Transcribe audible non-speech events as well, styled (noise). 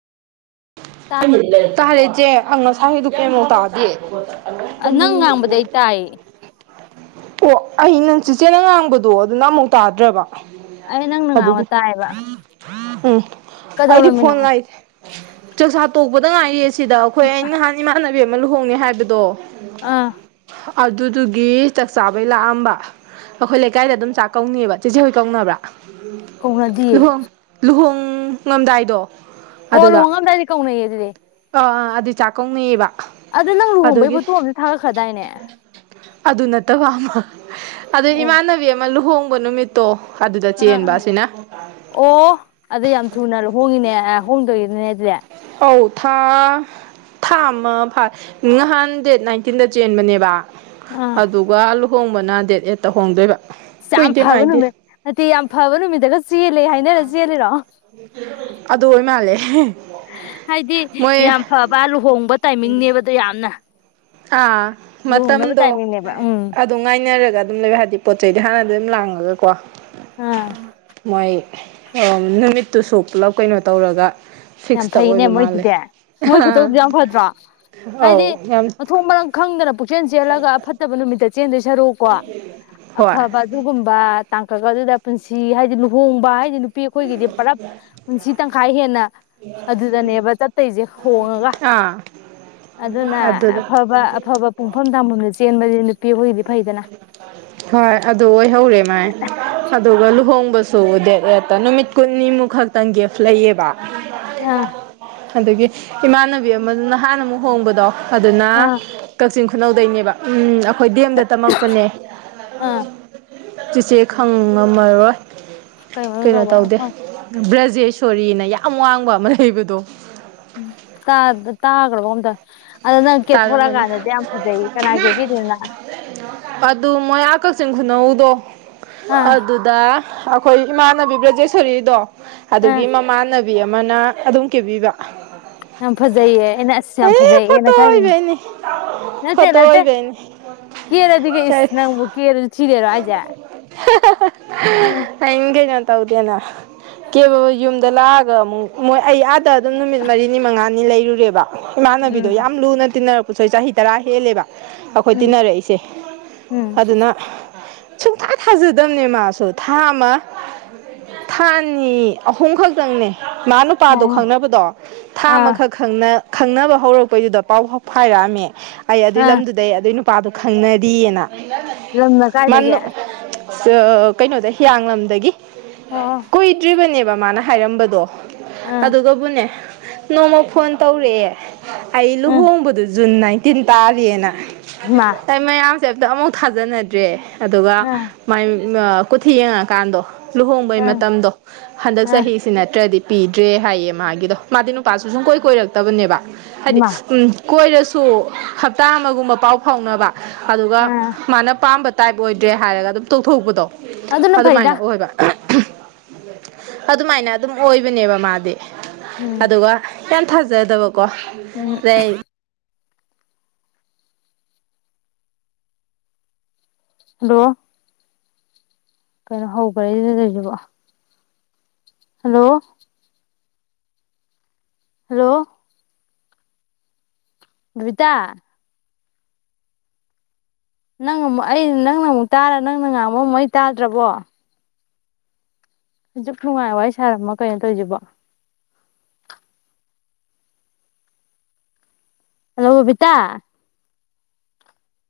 ꯇꯥꯔꯦ ꯏꯆꯦ ꯍꯪ ꯉꯁꯥꯏꯉꯤꯗꯣ ꯀꯩꯝ ꯇꯥꯗꯦ ꯑ ꯅꯪ ꯉꯥꯡꯕꯗꯤ ꯑꯩ (unintelligible) ꯇꯥꯏ ꯑꯣ ꯑꯩꯅ ꯆꯤꯆꯦꯅ ꯉꯥꯡꯕꯗꯣ ꯑꯗꯨꯅ ꯑꯃꯨꯛ ꯇꯥꯗ꯭ꯔꯦꯕ ꯑꯩ ꯅꯪꯅ ꯉꯥꯡꯕ ꯇꯥꯌꯦꯕ ꯑꯝ ꯑꯩꯒꯤ ꯐꯣꯟ ꯂꯥꯏꯠ ꯆꯥꯛꯆꯥꯥ ꯇꯣꯛꯄꯥꯗ ꯉꯥꯏꯔꯤꯌꯦ ꯁꯤꯗ ꯑꯩꯈꯣꯏ ꯑꯩ ꯅꯍꯟ ꯏꯃꯥꯟꯅꯕꯤ ꯑꯃꯥ ꯂꯨꯍꯣꯡꯅꯤ ꯍꯥꯏꯕꯗꯣ ꯑꯥ ꯑꯗꯨꯗꯨꯒꯤ ꯆꯥꯛ ꯆꯥꯕꯩ ꯂꯥꯛꯑꯝꯕ ꯑꯩꯈꯣꯏ ꯂꯩꯀꯥꯏꯗ ꯑꯗꯨꯝ ꯆꯥꯛ ꯀꯧꯅꯩꯕ ꯆꯤꯆꯦ ꯍꯣꯏ ꯀꯧꯅꯕ꯭ꯔꯥ ꯀꯧꯅꯗꯤꯌꯦ ꯂꯨꯍꯣꯡ ꯂꯨꯍꯣꯡꯉꯝꯗꯥꯏꯗꯣ ꯑꯣ ꯑꯗꯨꯗ ꯂꯨꯍꯣꯡꯉꯝꯗꯥꯏꯗ ꯀꯧꯅꯩꯌꯦ ꯑꯗꯨꯗꯤ ꯑꯥ ꯑꯗꯨ ꯆꯥꯛꯀꯧꯅꯩꯌꯦꯕ ꯑꯗꯨ ꯅꯪ ꯂꯨꯍꯣꯡꯕꯩ ꯐꯣꯇꯣ ꯑꯃꯗꯤ ꯊꯥꯒꯠꯈ꯭ꯔꯗꯥꯏꯅꯦ ꯑꯗꯨ ꯅꯠꯇꯕ ꯑꯃ ꯑꯗꯨꯏ ꯑꯣ ꯏꯃꯥꯟꯅꯕꯤ ꯑꯃꯥ ꯂꯨꯍꯣꯡꯕ ꯅꯨꯃꯤꯠ ꯇꯣ ꯑꯗꯨꯗ ꯑꯥ ꯆꯦꯟꯕ ꯑꯥ ꯑꯁꯤꯅ ꯑꯣ ꯑꯗꯨ ꯌꯥꯝ ꯊꯨꯅ ꯂꯨꯍꯣꯡꯉꯤꯅꯦ ꯍꯣꯡꯗꯣꯏꯅꯦ ꯑꯗꯨꯗꯤ ꯑꯧ ꯊꯥ ꯊꯥ ꯑꯃꯥ ꯐꯥꯏ ꯅꯥꯍꯟ ꯗꯦꯠ ꯅꯥꯏꯟꯇꯤꯟꯗ ꯆꯦꯟꯕꯅꯦꯕ ꯑꯥ ꯑꯗꯨꯒ ꯂꯨꯍꯣꯡꯕꯅ ꯗꯦꯠ ꯑꯦꯠꯇ ꯍꯣꯡꯗꯣꯏꯕ ꯌꯥꯝ ꯀꯨꯏꯗꯦ ꯐꯕ ꯃꯥꯏꯗꯤ ꯅꯨꯃꯤꯠ ꯅꯠꯇꯤ ꯌꯥꯝ ꯐꯕ ꯅꯨꯃꯤꯠꯇꯒ ꯆꯦꯜꯂꯦ ꯍꯥꯏꯅꯔ ꯆꯦꯜꯂꯤꯔꯣ ꯑꯗꯨ ꯑꯣꯏ ꯃꯥꯜꯂꯦ ꯍꯥꯏꯗꯤ ꯃꯣꯏ ꯌꯥꯝ ꯐꯕ ꯂꯨꯍꯣꯡꯕ ꯇꯥꯏꯃꯤꯡꯅꯦꯕ ꯗꯨ ꯌꯥꯝꯅ ꯑꯥ ꯂꯨꯍꯣꯡꯅꯕ ꯃꯇꯝꯗꯣ ꯇꯥꯏꯃꯤꯡꯅꯦꯕ ꯎꯝ ꯑꯗꯨ ꯉꯥꯏꯅꯔꯒ ꯑꯗꯨꯝ ꯂꯩꯕ ꯍꯥꯏꯗꯤ ꯄꯣꯠ ꯆꯩꯗꯤ ꯍꯥꯟꯅꯗꯤ ꯑꯗꯨꯝ ꯂꯥꯡꯉꯒꯀꯣ ꯑꯥ ꯃꯣꯏ (inaudible) ꯅꯨꯃꯤꯠꯇꯨꯁꯨ ꯄꯨꯂꯞ ꯀꯩꯅꯣ ꯇꯧꯔꯒ ꯌꯥꯝ ꯐꯤꯛꯁꯇ ꯐꯩꯅꯦ ꯑꯣꯏꯕ ꯃꯥꯜꯂꯦ ꯃꯣꯏꯗꯨꯗꯤ ꯃꯣꯏ ꯍꯥ ꯈꯨꯇꯧꯗꯨ ꯌꯥꯝ ꯐꯗ꯭ꯔꯣ ꯑꯧ ꯍꯥꯏꯗꯤ ꯌꯥꯝ ꯃꯊꯣꯡ ꯃꯔꯝ ꯈꯪꯗꯅ ꯄꯨꯛꯆꯦꯜ ꯆꯦꯜꯂꯒ ꯑꯐꯠꯇꯕ ꯅꯨꯃꯤꯠꯇ ꯆꯦꯟꯗꯣꯏ ꯁꯔꯨꯛ ꯀꯣ ꯍꯣꯏ ꯑꯐꯥꯕ ꯑꯗꯨꯒꯨꯝꯕ ꯇꯥꯡꯀꯛ ꯑꯗꯨꯗ ꯄꯨꯟꯁꯤ ꯍꯥꯏꯗꯤ ꯂꯨꯍꯣꯡꯕ ꯍꯥꯏꯗꯤ ꯅꯨꯄꯤ ꯑꯩꯈꯣꯏꯒꯤꯗꯤ ꯄꯨꯂꯞ ꯄꯨꯟꯁꯤ ꯇꯪꯈꯥꯏ ꯍꯦꯟꯅ ꯑꯗꯨꯗꯅꯦꯕ ꯆꯠꯇꯣꯏꯁꯦ ꯂꯨꯍꯣꯡꯉꯒ ꯑꯥ ꯑꯗꯨꯅ ꯑꯗꯨꯗ ꯑꯐꯥꯕ ꯑꯐꯥꯕ ꯄꯨꯡꯐꯝ ꯇꯥꯟꯐꯝꯗ ꯆꯦꯟꯕꯗꯤ ꯅꯨꯄꯤ ꯑꯩꯈꯣꯏꯒꯤꯗꯤ ꯐꯩꯗꯅ ꯍꯣꯏ ꯑꯗꯨ ꯑꯣꯏꯍꯧꯔꯦ ꯃꯥꯏ ꯑꯗꯨꯒ ꯂꯨꯍꯣꯡꯕꯁꯨ ꯗꯦꯠ ꯑꯦꯠꯇ ꯅꯨꯃꯤꯠ ꯀꯨꯟꯅꯤꯃꯨꯛ ꯈꯛꯇꯪ ꯒꯤꯐ ꯂꯩꯌꯦꯕ ꯑꯥ ꯑꯗꯨꯒꯤ ꯏꯃꯥꯟꯅꯕꯤ ꯑꯃ ꯅꯍꯥꯟ ꯑꯃꯨꯛ ꯍꯣꯡꯕꯗꯣ ꯑꯗꯨꯅ ꯑꯥ ꯀꯛ ꯆꯤꯡ ꯈꯨꯅꯧꯗꯩꯅꯦꯕ ꯎꯝ ꯑꯈꯣꯏ ꯗꯦꯝꯗ ꯇꯝꯃꯛꯄꯅꯦ ꯑꯥ ꯆꯦꯆꯦ ꯈꯪꯉꯝꯃꯔꯣꯏ ꯀꯩ ꯃꯃꯤꯡ ꯀꯩꯅꯣ ꯀꯧꯕ ꯇꯧꯗꯦ ꯕ꯭ꯔꯖꯦꯁꯣꯔꯤꯅ ꯌꯥꯝ ꯋꯥꯡꯕ ꯑꯃ ꯂꯩꯕꯗꯣ ꯇꯥ ꯇꯥꯒꯔꯕꯒꯨꯝ ꯇꯧ ꯑꯗ ꯅꯪ ꯇꯥꯔꯝꯃꯅꯤ ꯀꯦꯊꯣꯔꯛꯑꯀꯥꯟꯗꯗꯤ ꯌꯥꯝ ꯐꯖꯩ ꯀꯅꯥ ꯀꯦꯕꯤꯔꯤ ꯅꯣ ꯅ ꯑꯗꯨ ꯃꯣꯏꯌꯥ ꯀꯛꯆꯤꯡ ꯈꯨꯅꯧꯗꯣ ꯑꯥ ꯑꯗꯨ ꯗ ꯑꯈꯣꯏ ꯏꯃꯥꯟꯅꯕꯤ ꯕ꯭ꯔꯖꯦꯁꯣꯔꯤꯗꯣ ꯑꯥ ꯑꯗꯨꯒꯤ ꯃꯃꯥꯟꯅꯕꯤ ꯕꯤ ꯑꯃꯅ ꯑꯗꯨꯝ ꯀꯦꯕꯤꯕ ꯌꯥꯝ ꯐꯖꯩꯌꯦ ꯑꯩꯅ ꯑꯁ ꯌꯥꯝ ꯑꯦ ꯐꯣꯇꯣ ꯐꯖꯩꯌꯦꯅ ꯈꯜꯂꯤꯅꯦ ꯑꯣꯏꯕꯩꯅꯤ ꯐꯣꯇꯣ ꯑꯣꯏꯕꯩꯅꯦ ꯀꯦꯔꯗꯤ ꯏꯁ ꯅꯪꯕꯨ ꯀꯦꯔꯖꯨ ꯊꯤꯗꯣꯏꯔꯣ ꯍꯥꯏꯖꯦ (unintelligible) ꯑꯩꯡ ꯀꯩꯩꯅꯣ ꯇꯧꯗꯦꯅ ꯀꯦꯕ ꯌꯨꯝꯗ ꯂꯥꯛꯑꯒ ꯑꯃꯨꯛ ꯃꯣꯏ ꯑꯩ ꯑ ꯗ ꯑꯗꯨꯝ ꯅꯨꯃꯤꯠ ꯃꯔꯤꯅꯤ ꯃꯉꯥꯅꯤ ꯂꯩꯔꯨꯔꯦꯕ ꯏꯃꯥꯟꯅꯕꯤ ꯎꯝ ꯂꯨꯅ ꯇꯤꯟꯅꯔꯛꯄꯁꯨ ꯑꯩ ꯆꯍꯤ ꯇꯔꯥ ꯍꯦꯜꯂꯦꯕ ꯑꯩꯈꯣꯏ ꯎꯝ ꯇꯤꯟꯅꯔꯛꯏꯁꯦ ꯎꯝ ꯑꯗꯨꯅ ꯁꯨꯡꯊꯥ ꯊꯥꯖꯗꯝꯅꯦ ꯃꯥꯁꯨ ꯊꯥ ꯑꯃ ꯊꯥꯑꯅꯤ ꯑꯍꯨꯝ ꯈꯛꯇꯪꯅꯦ ꯃꯥ ꯂꯨ ꯄꯥꯗꯣ ꯑꯣ ꯈꯪꯅꯕꯗꯣ ꯊꯥ ꯑꯥ ꯑꯃꯈꯛ ꯈꯪꯅ ꯈꯪꯅꯕ ꯍꯧꯔꯛ ꯄꯩꯗꯨꯗ ꯄꯥꯎ ꯐꯥꯎ ꯐꯥꯏꯔꯛꯑꯝꯃꯦ ꯑꯩ ꯑꯗꯨꯏ ꯑꯥ ꯂꯝꯗꯨꯗꯩ ꯑꯗꯨꯏ ꯅꯨꯄꯥꯗꯨ ꯈꯪꯅꯔꯤꯅ꯫ ꯂꯝꯅ ꯀꯥꯏꯗꯒꯤ ꯃꯥꯅꯨ ꯁ ꯀꯩꯅꯣꯗꯩ ꯍꯤꯌꯥꯡꯂꯝꯗꯒꯤ꯫ ꯑꯣ ꯀꯨꯏꯗ꯭ꯔꯤꯕꯅꯦꯕ ꯃꯥꯅ ꯍꯥꯏꯔꯝꯕꯗꯣ ꯎꯝ ꯑꯗꯨꯒꯕꯨꯅꯦ꯫ ꯅꯣꯡꯃ ꯐꯣꯟ ꯇꯧꯔꯛꯑꯦ ꯑꯩ ꯎꯝ ꯂꯨꯍꯣꯡꯕꯗꯣ ꯖꯨꯟ ꯅꯥꯏꯟꯇꯤꯟ ꯇꯥꯔꯦꯅ꯫ ꯏꯃꯥ ꯑꯩ ꯃꯌꯥꯝꯁꯦ ꯑꯝꯇ ꯑꯝꯐꯥꯎ ꯊꯥꯖꯅꯗ꯭ꯔꯦ ꯑꯗꯨꯒ ꯑꯥ ꯃꯥꯏ ꯃꯥ ꯀꯨꯊꯤ ꯌꯦꯡꯉꯛꯀꯥꯟꯗꯣ ꯂꯨꯍꯣꯡꯕꯩ ꯑꯥ ꯃꯇꯝꯗꯣ ꯍꯟꯗꯛ ꯑꯥ ꯆꯍꯤ ꯁꯤ ꯅꯠꯇ꯭ꯔꯗꯤ ꯄꯤꯗ꯭ꯔꯦ ꯍꯥꯏꯌꯦ ꯃꯥꯒꯤꯗꯣ ꯃꯥꯗꯤ ꯅꯨꯄꯥꯁꯨ ꯁꯨꯡ ꯀꯣꯏ ꯀꯣꯏꯔꯛꯇꯕꯅꯦꯕ꯫ ꯍꯥꯏꯗꯤ (unintelligible) ꯎꯝ ꯀꯣꯏꯔꯁꯨ ꯍꯞꯇꯥ ꯑꯃꯒꯨꯝꯕ ꯄꯥꯎ ꯐꯥꯎꯅꯕ ꯑꯗꯨꯒ ꯑꯥ ꯃꯥꯅ ꯄꯥꯝꯕ ꯇꯥꯏꯞ ꯑꯣꯏꯗ꯭ꯔꯦ ꯍꯥꯏꯔꯒ ꯑꯗꯨꯝ ꯇꯣꯛꯊꯣꯛꯄꯗꯣ ꯑꯗꯨꯅ ꯐꯩꯗ ꯑꯗꯨꯃꯥꯏꯅ ꯑꯣꯏꯕ꯫ ꯑꯗꯨꯃꯥꯏꯅ ꯑꯗꯨꯝ ꯑꯣꯏꯕꯅꯦꯕ ꯃꯥꯗꯤ ꯎꯝ ꯑꯗꯨꯒ ꯌꯥꯝ ꯊꯥꯖꯗꯕꯀꯣ ꯎꯝ꯫ ꯑꯗꯩ ꯍꯜꯂꯣ꯫ ꯀꯩꯅꯣ ꯍꯧꯕ꯭ꯔꯦꯗꯇꯣꯏꯁꯤꯕꯣ꯫ ꯍꯜꯂꯣ꯫ ꯍꯜꯂꯣ꯫ ꯕꯕꯤꯇꯥ꯫ ꯅꯪ ꯑꯃꯨꯛ ꯑꯩ ꯅꯪꯅ ꯑꯃꯨꯛ ꯇꯥꯔ ꯅꯪꯅ ꯉꯥꯡꯕ ꯑꯃꯨꯛ ꯑꯩ ꯇꯥꯗ꯭ꯔꯕꯣ? ꯍꯧꯖꯤꯛ ꯅꯨꯡꯉꯥꯏ ꯋꯥꯔꯤ ꯁꯥꯔꯝꯃ ꯀꯩꯅꯣ ꯇꯧꯁꯤꯕꯣ꯫ ꯍꯜꯂꯣ ꯕꯕꯤꯇꯥ꯫